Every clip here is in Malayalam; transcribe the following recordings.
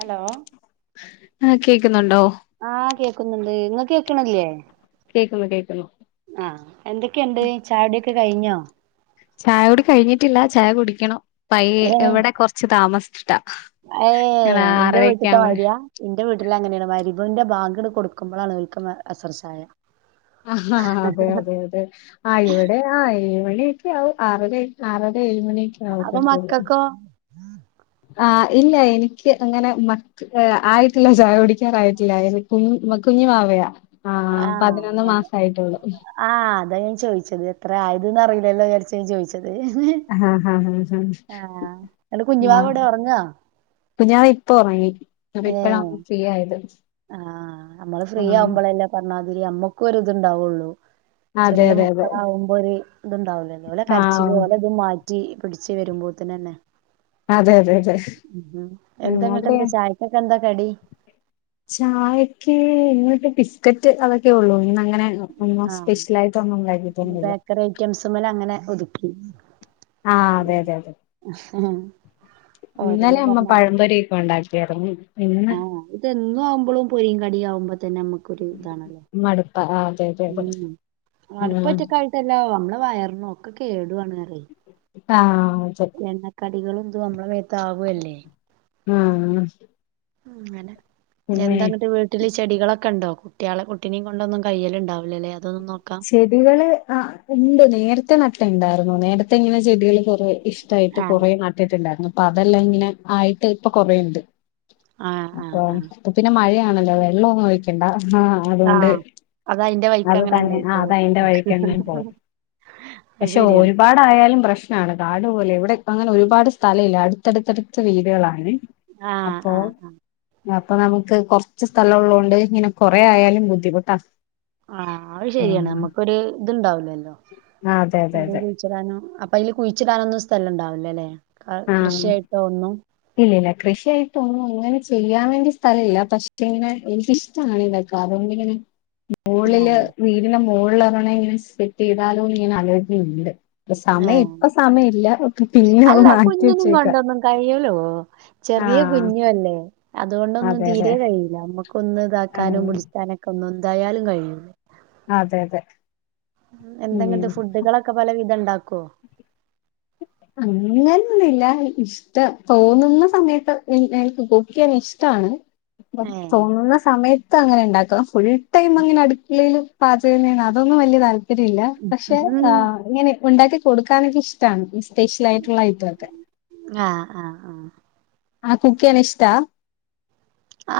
ഹലോ ആ കേക്ക്ന്ന്ണ്ടോ ആഹ് കേക്കുന്നുണ്ട് ഇങ്ങക്ക് കേക്ക്ണ്ല്ലേ കേൾക്ക്‌ന്ന് കേക്ക്‌ന്ന് ആഹ് എന്തൊക്കെയ്ണ്ട് ചായൊടിയൊക്കെ കഴിഞ്ഞോ ചായോടി കഴിഞ്ഞിട്ടില്ല ചായ കുടിക്കണം പൈയ്യെ ഇവിടെ കൊറച്ച് താമസിച്ചിട്ടാ ഏ ഞങ്ങള് ഇന്റെ ആറരയൊക്കെ വീട്ത്തെ ആവുമ്പഴേ മാരിയാ ഇന്റെ വീട്ടില് അങ്ങനെണ് മഗ്റിബിന്റെ ബാങ്ക് കൊടുക്കുമ്പോളാണ്ഓല്ക് അസർ ചായ ആ ആഹ അതെ അതെയഅതെ ആ ഇവിടെ ആ ഏഴുമണിയൊക്കെ ആ ആറര ആറര ഏഴുമണിയൊക്കെ ആ അപ്പൊ മക്കക്കോ ആഹ് ഇല്ല എനിക്ക് അങ്ങനെ മ ഏ ആയിട്ടില്ല ചായകുടിക്കാറായിട്ടില്ല എ കു കുഞ്ഞുവാവയാ ആഹ് അതെ ആഹ് അതാ ഞാൻ ചോയിച്ചത് എത്ര ആയത് ന്ന് അറീലല്ലോ വിചാരിച്ചു ഞാൻ ചോദിച്ചത് ആഹ് ആഹ് ഇങ്ങട്ട് കുഞ്ഞുവാവ ആഹ് എവിടെ ഒറങ്ങ? കുഞ്ഞാവ ഇപ്പൊറങ്ങി അപ്പൊ ഇപ്പഴ ഏഹ് ഒന്ന് ഫ്രീ ആയത് ആഹ് അമ്മള് ഫ്രീ ആഹ് ആവുമ്പളല്ലേ ഇപറഞ്ഞാതിരി നമ്മക്കും ഒര് ഇതുണ്ടാവൊള്ളു അതെ ചെറിയ അതെ അതെ മക്കളാവകുമ്പോ ഒരു ഇത്ണ്ടാവൂലല്ലേ ഓലെ ആഹ് കരച്ചില ഓലെ ഇതും മാറ്റു മാറ്റി പിടിച്ച് വരുമ്പോത്തിനന്നെ അതെ അതെ അതെ ഉം എന്താ ഇങ്ങട്ട് അവിടെയോ? എന്താ ചായക്കക്കെ എന്താ കടി? ചായക്ക് ഇന്നൊട്ട് ബിസ്ക്കറ്റ് അതൊക്കെ ഒള്ളൂ ഇന്ന് അങ്ങനെ അങ്ങ് ഒന്നും ആഹ് സ്പെഷ്യലായിട്ട് ഒന്നും ഇണ്ടാകിട്ട് ഇന്ന് ഒന്നുല്ല ബേക്കറി ഐറ്റംസ്മ്മല് അങ്ങനെ ഒതുക്കി ആഹ് അതെ അതെ അതെ ആഹ ഇന്നലെ അമ്മ പഴംപൊരിയൊക്കെ ഒണ്ടാക്കിയായിരുന്നു ഇന്ന് ഇത് എന്നും ആവുമ്പളും പൊരിം, കടിയാവുമ്പോ തന്നെ അമ്മക്കൊരു ഇതാണല്ലോ? മടുപ്പാ ആഹ് ആഹാ ഉം അടുപ്പ ഒറ്റക്കാ യിട്ടല്ല നമ്മളെ വയറിനും ഒക്കെ കേടുവാണ് പറിയെ ആഹ് അതെ എണ്ണ കടികളും ഇതും നമ്മളെ മേത്ത് ആവല്ലേ? ആഹ് അങ്ങനെ പിന്നെ എന്താ ഇങ്ങട്ട് വീ വീട്ടില് ചെടികളക്കെണ്ടോ? കുട്ടിയാളെ കുട്ടിനിം കൊണ്ടൊന്നും കയ്യില് ഇണ്ടാവൂലല്ലേ അതൊന്നും നോക്കാൻ? ചെടികള് ആഹ് ഇണ്ട് നേരത്തെ നട്ടെ ഇണ്ടായിര്ന്നു നേരത്തെ ഇങ്ങനെ ചെടികള് കൊറേ ഇഷ് ഇഷ്ട്ടായിട്ട് ആഹ് കൊറേ നാട്ടിട്ട് ഇണ്ടായിരുന്നു അപ്പൊ അതെല്ലാം ഇങ്ങനെ ആയിട്ട് ഇപ്പൊ കൊറേയിണ്ട് ആഹ് ആഹ് ആഹ് ഇപ്പൊ പിന്നെ മഴയാണല്ലോ വെള്ളം ഒന്നും ഒഴിക്കണ്ട ആഹ് അതുകൊണ്ട് ആഹ് അത് അതിന്റെ വഴി അത് തന്നെ ആഹ് അത് അയിന്റെ വഴിക്കങ്ങ് പോവും അത് പക്ഷെ ശരിയാണ് ഒരുപാട് വലുപ്പായാലും പ്രശ്നാണ് കാട് പോലെ ഇവിടെ ഇപ്പങ്ങനെ ഒരുപാട് സ്ഥലയില്ല അടുത്തടുത്ത് വീടുകളാണെ ആഹ് അപ്പൊ ആഹ് അപ്പൊ നമുക്ക് കൊറച്ച് സ്ഥലം ഒള്ളോണ്ട് ഇങ്ങനെ കൊറേ ആയാലും ബുദ്ധിമുട്ടാ ആഹ് അത് ശരിയാണ് ആഹ് നമ്മക്കൊര് ഇത്ണ്ടാവുലല്ലോ ആഹ് അതെ അതെ [unintelligible] അതെ കുഴിച്ചിട്ടാനും അപ്പൊ അയില് കുഴിച്ചിടാനൊന്നും സ്ഥലം ഇണ്ടാവില്ലല്ലെ? കൃഷിയായിട്ട് ഒന്നും ഇല്ലയില്ല കൃഷിയായിട്ട് ഒന്നും ഇങ്ങനെ ചെയ്യാൻ വേണ്ടി സ്ഥലയില്ല പക്ഷെ ഇക്കിങ്ങനെ എനിക്കിഷ്ട്ടാണ് ഇതൊക്കെ അതുകൊണ്ടിങ്ങനെ ഉം മുകളില് വീടിന്റെ മോളിലങ്ങനെ സെറ്റ് ചെയ്താലോ എന്നിങ്ങനെ അലോജനയുണ്ട് ഇപ്പ സമയം ഏഹ് ഇപ്പ സമയില്ല പിന്നെ അല്ല [unintelligible] കുഞ്ഞിനും കൊണ്ടൊന്നും കയിയൂലോ ചെറിയ ആഹ് കുഞ്ഞുവല്ലേ അത് കൊണ്ടൊന്നും അതെ അതെ തീരെ കഴിയില്ല അമ്മക്ക് ഒന്ന് ഇതാക്കാനും ആഹ് പിടിച്ചാനൊക്കെ ഒന്ന് എന്തായാലും കഴിയൂല്ല അതെ അതെ എന്ത ഇങ്ങട്ട് ഉം ഫുഡുകളൊക്കെ പലവിധം ഇണ്ടാക്കുവോ? അങ്ങനെയൊന്നുല്ല ഇഷ് ട്ട തോന്നുന്ന സമയത്ത് പിന്നെ എനിക്ക് കുക്ക് ചെയ്യാൻ ഇഷ്ട്ടവാണ് ഏഹ് തോന്നുന്ന സമയത്ത് അങ്ങനെ ഇണ്ടാക്ക ഫുൾ ടൈം അങ്ങനെ അടുക്കളയില് പാചകന്നാണ് അതൊന്നും വലിയ താല്പര്യംമില്ല പക്ഷെ ഉം ആഹ് ഇങ്ങനെ ഉണ്ടാക്കി കൊടുക്കാനൊക്കെ ഇഷ് ടാണ് സ്പെഷ്യലായിട്ടുള്ള ഐറ്റൊക്കെ ആഹ് ആഹ് ആഹ് ആഹ് കുക്ക് ചെയ്യാൻ ഇഷ്ടാ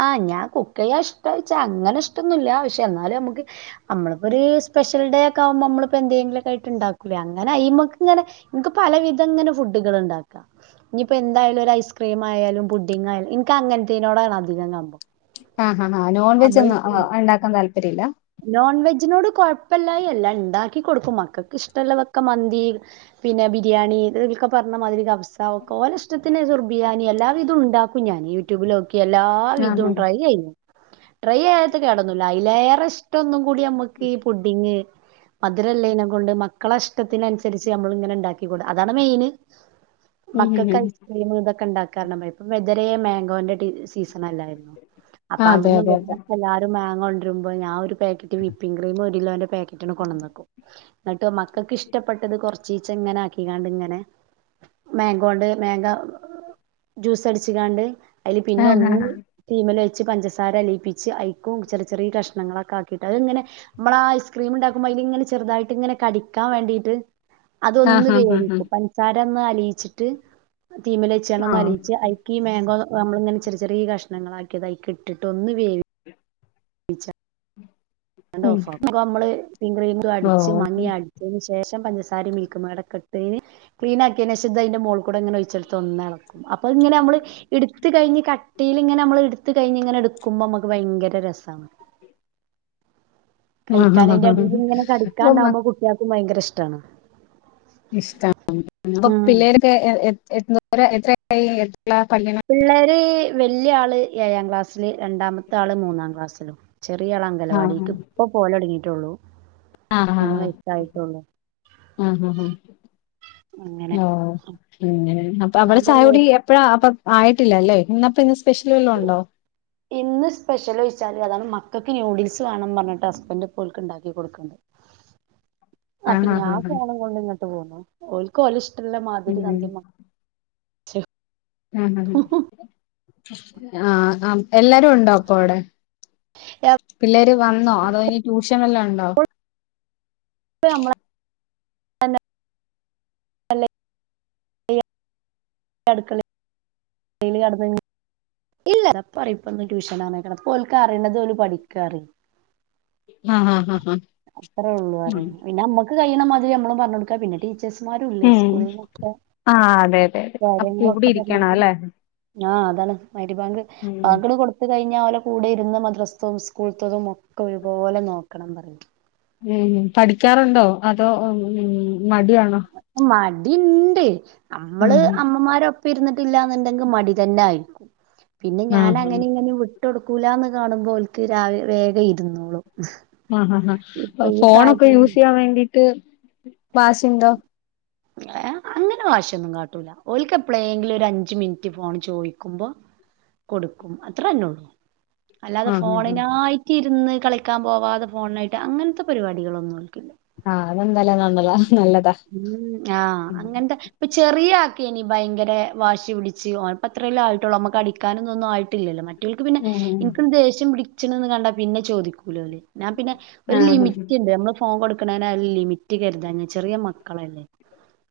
ആഹ് ഞാൻ കുക്ക് ചെയ്യാൻ ഇഷ്ടാച്ചാ അങ്ങനെ ഇഷ്ടൊന്നുവില്ല പക്ഷെ എന്നാലും നമുക്ക് നമ്മളിപ്പൊ ഒരു സ്പെഷ്യൽ ഡേ ഒക്കെ ആവുമ്പോ നമ്മളിപ്പോ എന്തെങ്കിലൊക്കെ ആയിട്ട് ഉണ്ടാക്കൂലേ അങ്ങനെ അയ്മക്ക് ഇങ്ങനെ നമുക്ക് പലവിധം ഇങ്ങനെ ഫുഡുകൾ ഉണ്ടാക്കാം ഇനിയിപ്പോ എന്തായാലും ഒരു ഐസ്ക്രീം ആയാലും പുഡ്ഡിങ് ആയാലും എനിക്ക് അങ്ങനത്തെയിനോടാണ് അധികം കംമ്പം ആഹ് ഹാ ആ നോൺ വെജ് ഒന്നും ഉണ്ടാക്കാൻ താല്പര്യമില്ല നോൺ വെജിനോട് കൊഴപ്പമില്ലായിക അല്ല ഉണ്ടാക്കി കൊടുക്കും മക്കൾക്ക് ഇഷ്ടമുള്ളതൊക്കെ മന്തി പിന്നെ ബിരിയാണി ഇതൊക്കെ പറഞ്ഞ മാതിരി അവസ്ഥ സ ഓല ഇഷ്ടത്തിന് സുർബിയാന എല്ലാവിധവും ഉണ്ടാക്കും ഞാൻ യൂട്യൂബില് നോ എല്ലാ ആഹ് വിധവും ഉം ട്രൈ ചെയ്യും ട്രൈ ചെയ്യാത്ത കേടൊന്നൂല്ല അതിലേറെ ഇഷ് ടം ഒന്നും കൂടി നമ്മക്ക് പുഡ്ഡിങ് മധുരല്ലേെ കൊണ്ട് മക്കളെ ഇഷ്ടത്തിനനുസരിച്ച് നമ്മള് ഇങ്ങനെ ഉണ്ടാക്കി കൊടുക്കും അതാണ് മെയിൻ ഉം മക്കൾക്ക് ഉം ഐസ്ക്രീം ഇതൊക്കെ ഉണ്ടാക്കാൻ ഇപ്പം എതരെ മാങ്കോന്റെ സീസൺ അല്ലായിരുന്നു ആ, അപ്പൊ അതെ അവിടുന്നും അതെ അതെ ഇവിടുന്നും എല്ലാരും മാങ്ങ കൊണ്ടിരുമ്പോ ഞാൻ ഒരു പാക്കറ്റ് വിപ്പിംഗ് ക്രീമും ഒരു കിലോന്റെ പാക്കറ്റിങ്ങ് കൊണ്ടുന്ന് വെക്കും എന്നിട്ട് മക്കൾക്ക് ഇഷ്ടപ്പെട്ടത് കൊറച്ചീച്ച് ഇങ്ങനെ ആക്കി കാണ്ടിങ്ങനെ മാങ്കോ ഉണ്ട് മാങ്ങോ ജ്യൂസ് അടിച്ച് കാണ്ട് അതില് പിന്നെ ആഹ് ഒന്ന് ആഹ് അതീമേൽ വെച്ച് പഞ്ചസാര അലയിപ്പിച്ച് അയിക്കും ചെറിയ ചെറിയ കഷ്ണങ്ങളൊക്കെ ആ കിട്ടാ അത് ഇങ്ങന നമ്മള് ആഹ് ഐസ്ക്രീം ഉണ്ടാക്കുമ്പോ അതില് ഇങ്ങനെ ചെറുതായിട്ടീങ്ങനെ കടിക്കാൻ വേണ്ടീട്ട് ആഹ് അതൊന്ന് ആഹ് ആഹ് ആഹ് വേവിക്കും പഞ്ചസാര ഒന്ന് അലിയിച്ചിട്ട് തീയുമേലെ വെച്ചോണം ഒന്ന് ആഹ് അലിയിച്ച് ഐ ഈ മാംഗോ നമ്മള് ഇങ്ങനെ ചെറിയ ചെറിയ കഷ്ണങ്ങള് ആക്കി അതയിക്ക് ഇട്ടിട്ട് ഒന്ന് വേ വിച്ച് ഉം ഓഫ് ആക്കും നമ്മള് വിപിംങ്ങ് ക്രീം അടിച്ച് ഓഹ് മാങ്ങേയടി ച്ചതിന് ശേഷം പഞ്ചസാരേം മിൽക്കു മെയിഡ് ഒക്കെ ഇട്ട് ക്ലീൻ ആക്കിയതിന് ശേഷം ഇത് അതിന്റെ മോളി കൂടെ ഇങ്ങനെ ഒഴിച്ചൊടുത്ത് ഒന്ന് ഇളക്കും അപ്പൊ ഇങ്ങനെ നമ്മള് ഇടു എടുത്ത് കഴിഞ്ഞ് കട്ടിയിലിങ്ങനെ നമ്മള് എടുത്ത് കഴിഞ്ഞ് ഇങ്ങനെ എടുക്കുമ്പോൾ നമുക്ക് ഭയങ്കര രസാണ് ആഹ് കഴിക്കാൻ ആഹ് അയിന്റെ ആഹ് അടിയിൽ ആഹ് ഇങ്ങനെ അപ്പം കടിക്കാണ്ടാകുമ്പോ കുട്ടികൾക്കും ഭയങ്കര ഇഷ്ടമാണ് ഇഷ്ടാണ് അപ്പൊ ഉം പിള്ളേരൊക്കെ എ എത്ര എത്രയിലാ പഠിക്കുന്നെ പിള്ളേര് വല്ല്യ ആള് ഏഴാം ക്ലാസ്സില് രണ്ടാമത്തെ ആള് മൂന്നാം ക്ലാസ്സില് ചെറിയ ആള് ആഹ് അംഗണവാടിക്ക് ഇപ്പൊ പോകാൻ തുടങ്ങിയിട്ടുള്ളു ആഹ് ആഹ് ആഹ്‌ ആഹ് അങ്ങനെ ഓ ഉം അപ്പൊ അവിടെ ഞാൻ ചായ പറയാ കുടി എ ഇപ്പഴ് അപ്പൊ ആയിട്ടില്ല അല്ലേ ഇന്നപ്പോ ഇന്ന് സ്പെഷ്യൽ വല്ലോം ഉണ്ടോ ഇന്ന് സ്പെഷ്യൽോഴിച്ചാല് അതാണ് മക്കൾക്ക് യൂഡിൽസ് വേണംന്ന് പറഞ്ഞിട്ട് ഹസ്ബൻഡ് പോലക്ക് ഉണ്ടാക്കി കൊടുക്കണ്ട് അപ്പൊ ആഹ് ആഹ് ഞാൻ ആഹ് പോണം കൊണ്ട് ഇങ്ങോട്ട് പോന്നു ഓരിക്ക് ഓല് ഇഷ്ടമുള്ള മാതിരി ഉം ഉം ഉം ആഹ് ആഹ് എല്ലാരും ഉണ്ടോ അപ്പൊ അവിടെ? [unintelligible] പിള്ളേര് വന്നോ അതോ ഇനി ട്യൂഷൻ വല്ലോ ഉണ്ടോ? [unintelligible] അടുക്കള ഡെയിലി കടന്ന് കഴി ഇല്ല ഇപ്പ റിം ഇപ്പൊന്നും ട്യൂഷനാണ് കാരണം ഇപ്പോൽക്ക് അറിണത് ഓല് പഠിക്കാറിം ആഹ് ആഹ് ആഹ് ആഹ് അത്രെ ഒള്ളൂ ഉം അറിം പിന്നെ അമ്മക്ക് കയ്യ്ണ മതിരി അമ്മളും പർഞ്ഞൊട്ക്കാ പിന്നെ ടീച്ച ച്ചേഴ്സ് മാരും ഇല്ലേ ഉം സ്കൂൾന്നൊക്കെ. ആഹ് അതെ അതെ അതെ അപ്പൊ കൂടി ഇരിക്കണം പറഞ്ഞാതിരി അല്ലെ. ആഹ് അതാണ് മഗ്‌രിബാങ്ക് ഉം ബാങ്ക് ഇണ്ട് കൊടു ത്ത് കഴിഞ്ഞ ഓലെ കൂടെ ഇരുന്ന് മദ്രസ്ത്തെതും സ്കൂൾത്തതും ഒക്കെ ഒരുപോലെ നോക്കണം പറയും ഉം പഠിക്കാറുണ്ടോ അതോ ഉം ഉം മടിയാണോ മടി ഇണ്ട് അമ്മള് ആഹ് അമ്മമാരൊ പ്പം ഇര്ന്ന്ട്ടില്ലന്ന്ണ്ടെങ്ക് മടി തന്നെ ആയിരിക്കും പിന്നെ ഞാൻ ആഹ് അങ്ങനിം ഇങ്ങനിം വി ട്ടൊടുക്കൂലാന്ന് കാണുമ്പോ ഓല്ക്ക് രാവ് വേഗം ഇരുന്നോളും. ആഹ് ആഹ് ഇപ്പൊ ആഹ് ഈ ഫോണൊക്കെ പ്രായത്തില് യൂസെയ്യാൻ വേണ്ടീട്ട് വാശിണ്ടോ ഏഹ് ഹേ അങ്ങനെ വാശിയൊന്നും കാട്ടൂല ഓല്ക്ക് എപ്പ്ളേങ്കിലും ഒരു അഞ്ച് മിൻറ്റ് ഫോൺ ചോയിക്കുമ്പൊ കൊട്ക്കും അത്രന്നെ ഒള്ളൂ അല്ലാതെ ആഹ് ആഹ് ആഹ് ഫോണിനായി റ്റ് ഇരുന്ന് കളിക്കാൻ പോവാതെ ഫോണ്നായിട്ട് അങ്ങൻത്തെ പരിപാടികളൊന്നും ഓൽക്കില്ല ആഹ് അതെന്തായാലും നന്നതാ നല്ലതാ ഉം ആഹ് ഉം അങ്ങൻത്തെ പ്പ ചെറിയ ആക്കേയ്നി ഭയങ്കരെ വാശി പിടിച്ച് ഒന്പ്പത്രല്ലെ ആയിട്ടൊള്ളൂ അമ്മക്ക് അടിക്കാനൊന്നൊന്നും ആയിട്ടില്ലല്ലോ മറ്റേ റ്റോൽക്ക് പിന്നെ ഇൻക്ണ്ട് ദേഷ്യം പിടിച്ച്ണ്ന്ന് കണ്ടാ പിന്നെ ചോദിക്കൂലോല്. ഞാൻ പിന്നെ ആഹ് ഒരു ആഹ് ലിമിറ്റ് ഇണ്ട് നമ്മള് ഫോൺ കൊട്ക്ക്ണേനായാലും ലിമിറ്റ് കെര്താഞ്ഞ ചെറിയ മക്കളല്ലേ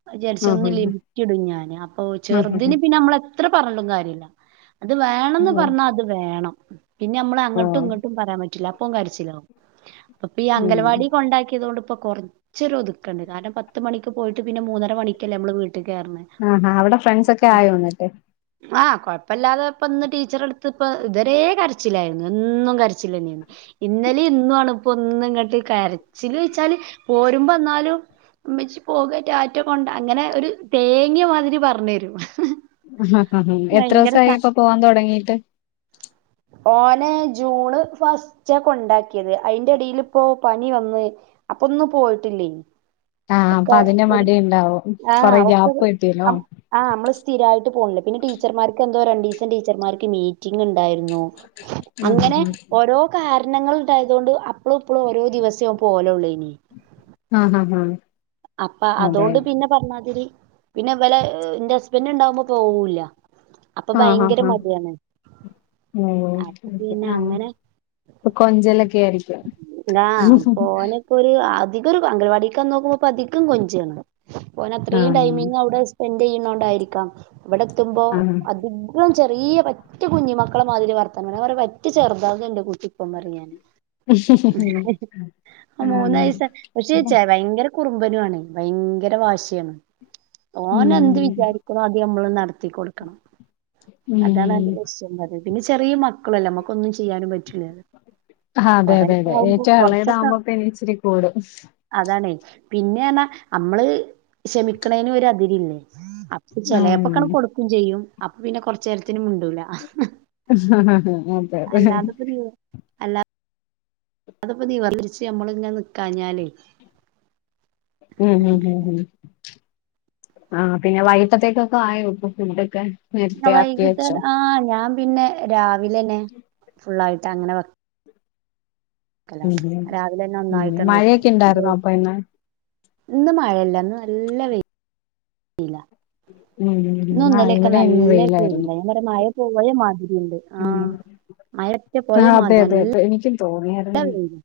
അഹ് വിചാരിച്ചൊന്ന് ആഹ് ലിമിറ്റ്ടും ഞാന് അപ്പൊ ചെറ്തിന് പിന്നെ അമ്മളെ ത്ര പർഞ്ഞ്ട്ടും കാര്യല്ല അത് വേണംന്ന് ഓഹ് പർഞ്ഞാ അത് വേണം പിന്നെ അമ്മള് അങ്ങട്ടും ഇങ്ങട്ടും പറയാൻ പറ്റൂല അപ്പോൻ കരിച്ചിലാവും പ്പൊപ്പി അംഗൽവാടി കൊണ്ടാക്കിയതോണ്ട് ഇപ്പൊ കൊർച്ചൊരു ഒതു ക്കണ്ട് കാരണം പത്ത് മണിക്ക് പോയിട്ട് പിന്നെ മൂന്നര മണിക്കല്ലേ നമ്മള് വീട്ടിക് കേറ്ണ് ആഹ് ആഹ് അവിടെ ഫ്രണ്ട്സ് ഒക്കെ ആയോന്ന്ട്ട്. ആഹ് കൊഴപ്പല്ലാതെ ഇപ്പന്ന് ടീച്ചറെട്ത്ത്പ്പൊ ഇതുവരേ കരച്ചില്ലായിര്ന്ന് എന്നും കരച്ചിലെന്നേയ്നി ഇന്നലി ഇന്നു ആണ് ഇപ്പൊ ഒന്ന് ഇങ്ങട്ട് കരച്ചില്ച്ചാല് പോരുമ്പന്നാലും. ഇമ്മച്ചി പോക റ്റാറ്റ കൊണ്ട അങ്ങനെ ഒരു തേങ്ങിയ മാതിരി പർഞ്ഞെരും ആഹ് ആഹ് എത്രോസായി ഇപ്പ പോവാൻ തൊടങ്ങിയിട്ട് ഓനെ ജൂണ് ഫസ്റ്റാ കൊണ്ടാക്കിയേത് അയ്‌ന്റെ എടീല് പ്പോ പനി വന്ന്. അപ്പൊന്നും പോയിട്ടില്ലേയ്നി ആഹ് അപ്പൊ ഒക്കെ അതിന്റെ ഒരു മടി ഇണ്ടാവും കൊറെ ആഹ് ഒക്കൊരു ഗ്യാപ്പ് കിട്ടിയല്ലോ അം ആഹ് അമ്മള് സ്ഥിരയിട്ട് പോണല്ലോ പിന്നെ ടീച്ചർമാർക്ക് എന്തോ രണ്ടീസം ടീച്ചർമാർക്ക് മീറ്റിംങ് ഇണ്ട ന്നു അങ്ങനെ ആഹ് ഓരോ കാരണങ്ങള് ഇണ്ടായതോണ്ട് അപ്പളും ഇപ്പളും ഓരോ ദിവസേ ഓൻ പോവലൊള്ളോയിനി. ആഹ് ആഹ് ആഹ് അപ്പ അതോണ്ട് പിന്നെ പർഞ്ഞാതിരി പിന്നെ ഇവലെ എഹ് ഇന്റെ ഹസ്ബൻഡ് ഇണ്ടാവുമ്പൊ പോവൂല്ല അപ്പ ഭയങ്കര മടിയാണ്. നോലോളിക്കും അപ്പൊ ഇര്ന്ന്ട്ട് പിന്നെ ആഹ് അങ്ങനെ ഒര് കൊഞ്ചലൊക്കെ ആയിരിക്കും ഇപ്പൊ ഒരു അധികം ഒരു അംഗലവാടിക്ക് ചെന്നോക്കുമ്പൊ പ്പൊ അധികം കൊഞ്ചാണ് പ്പൊ ഓന് അത്രീം ആഹ് ടൈമിങ് അവിടെ സ്പെന്റെയ്യ്ണോണ്ടായിരിക്കാം ഇവടെ എത്തുമ്പോ ആഹ് അത് കം ചെറിയ പറ്റെ കുഞ്ഞി മക്കളെ മാതിരി വർത്തനം ഞാൻ പറയും പറ്റെ ചെറ്താകാ ന്റെ കൂട്ടിപ്പം ന്ന് പറയും ഞാന്. ആഹ് അഹ് മൂന്ന് വയസ് പക്ഷേ അപ്പം ച്ചെ എ ഭയങ്കര കുറുമ്പനു ആണ് ഭയങ്കര വാശിയാണ് ഉം ഓനെന്ത് വിചാരി അദ്യം അമ്മള് നടത്തി കൊട്ക്കണം. ഉം അതാണ് അയിൻ്റെ [unintelligible] പിന്നെ ചെറിയ മക്കളു അല്ലെ. അമ്മക്കൊന്നും ചെയ്യാനും പറ്റൂല. ആഹ് അതെ അതെ അതെ. ഏറ്റവും എളേതാവുമ്പം പ്പൊ ഇനി ഇച്ചിരി കൂടും. അതാണെ. പിന്നെ ന്നെർഞ്ഞാ അമ്മള് ക്ഷമിക്കണേന ും ഒര് അതിരില്ലെ. അപ്പം ഉം ചെലേപ്പൊക്കണ്ട് കൊടുക്കും ചെയ്യും. അപ്പൊ പിന്നെ കൊർച്ചേ ര്ത്തിന് മിണ്ടൂല. അതെ. അല്ലാതപ്പ അത് പ്പൊ നിവർ തിരിച്ച് അമ്മള് ങ്ങനെ നിക്കാഞ്ഞാലെ ഉം ഉം ഉം ഉം. ആഹ് പിന്നെ വൈട്ടത്തേക്കൊക്കെ ആയൊ പ്പൊ ഫുഡൊക്കെ? നേരത്തെ ആക്കി വൈകിട്ടേര വെച്ചോ ആഹ് ഞാം പിന്നെ രാവിലെന്നെ ഫുള്ളായിട്ട് അങ്ങനെ വെ.... ഉം ഉം. രാവിലെന്നെ ഉം ഒന്നായിട്ടണ് വെക്കും മഴയൊക്കെ ഇണ്ടായി ർന്നൊ അപ്പൊ ഇന്ന്? ഇന്ന് മഴയില്ല. ന്ന് നല്ല വെയി.... ന്നു ഉം ആഹ് ന്നെലൊക്കെ ഇവിടെ ഇന്ന് നല്ല വെയിലാ. വെയിലായിരുന്നു ഞാം പറയാ മഴ പോയ മാതിരിയ്ണ്ട്. ഉം ആഹ് മഴ [unintelligible] പോയ ആഹ് അതെ മാതിരിയാ അതെ നല്ല അതെ എനിക്കും തോന്നിയായിരുന്നു ല്ലവെയില്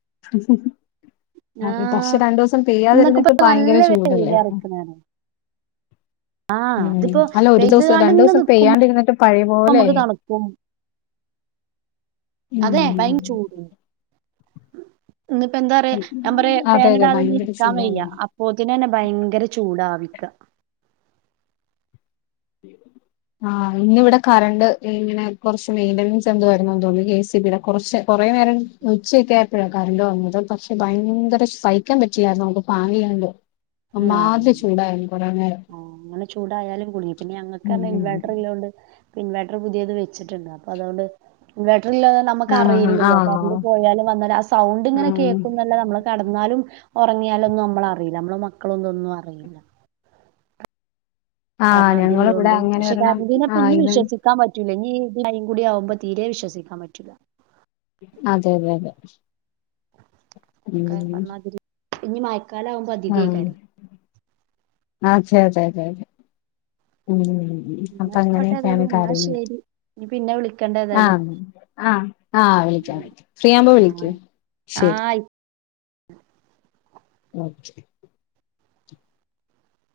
അതെ പക്ഷെ ആഹ്. രണ്ടൂസം ഇന്നൊക്കെ പ്പ പെയ്യാതിരുന്നിട്ട് നല്ല ഭയങ്കര ചൂടല്ലായിരുന്നോ വെയ്ലാണ് [unintelligible] ഉം. ഇതിപ്പോ അല്ല ഒരു പെയ്ത് ദൂസം രണ്ടൂസം കാണ്ട്ങ്ങനെ പെയ്യാണ്ടിരുന്നിട്ട് പഴയ നമുക്ക് പോലൊയി. തണുക്കും അതെ. ഉം ഭയങ്കര ചൂടും. ന്ന് പ്പ എന്താറയാ ഞാം പറയാ അതെ ഫന് അതെ ടാതെന്ന് ഭയങ്കര ഇരിക്കാം വെയ്യാ. ചൂടായിരുന്നു പോത്തിനന്നെ ഭയങ്കര ചൂടാവിക്ക. ഉ ആഹ് ഇന്ന് വിടെ കറണ്ട് ഇങ്ങനെ കൊർച്ച് മെയിന്റനൻസ് എന്തോ ആയിരുന്നു തോന്ന്ണു ഏ സി ബി യ്ടെ കൊറച്ച് കുറേ നേരം ഉച്ചൊക്കെ ആയപ്പഴാ കറണ്ട് വന്നത്. പക്ഷെ ഭയങ്കര സഹിക്കാൻ പറ്റില്ലായിരുന്നു [unintelligible] ഫാനില്ലണ്ട്. ആഹ് അമ്മാതിരി ചൂടായിരുന്നു കൊറെ നേരം ആഹ് അങ്ങനെ ചൂടായാലും കുടുങ്ങി. പിന്നെ ഞങ്ങക്കാർഞ്ഞാ ഉം ഇൻവേർട്ടറ്‌ള്ളേണ്ട് ഇൻവേട്ടർ പുതിയേത് വെച്ചിട്ടുണ്ട്. അപ്പ അതോണ്ട് ഇൻവേട്ടർ ഇല്ലാതെ നമുക്ക് ആഹ് അറിയില്ലല്ലൊ. ആഹ് കറണ്ട് പോയാലും വന്നാലു ആ സൗണ്ട് ങ്ങനെ ആഹ് കേൾക്കും ന്നല്ലാതെ അമ്മള് കടന്നാലും, ഒറങ്ങിയാലൊന്നും അമ്മളറീല. അമ്മള് മക്കള് തൊന്നും അറീല. ആഹ് കാരണം ഞങ്ങളിവിടെ അത്‌ള്ളോണ്ട്. അങ്ങനെ പക്ഷെ ഒരെണ്ണം കര് ണ്ടിനെ ആഹ് പിന്നിം ഇത് വിശ്വസി.... ക്കാം പറ്റൂല. ഇഞ്ഞി ഈ മഴെം കൂടി ആവുമ്പ തീരെ വിശ്വസിക്കാം പറ്റൂല. അതെ, അതെ, അതെ. ക്കെ ഉം പർഞ്ഞാതിരി. ഇഞ്ഞി മയക്കാലാ വുമ്പ അധികേക്കാരം. ആഹ് ചെ, ചെ, ജെ, ജെ ഉം. ഉം ഉം ഉം. അപ്പ ന്നാ ആയിക്കോട്ടെ അങ്ങനെയൊക്കെയാണ് ഏതായാലും ന്നാ കാര്യങ്ങള്. ശരി ഇനി പിന്നെ വിളിക്കണ്ട ഏതായാലും ആഹ്, ആഹ് ആഹ് വിളിക്കാം, വിളിക്കാം. ഫ്രീയാവുമ്പൊ വിളിക്ക്. ആഹ് ശരി ആയി ഉം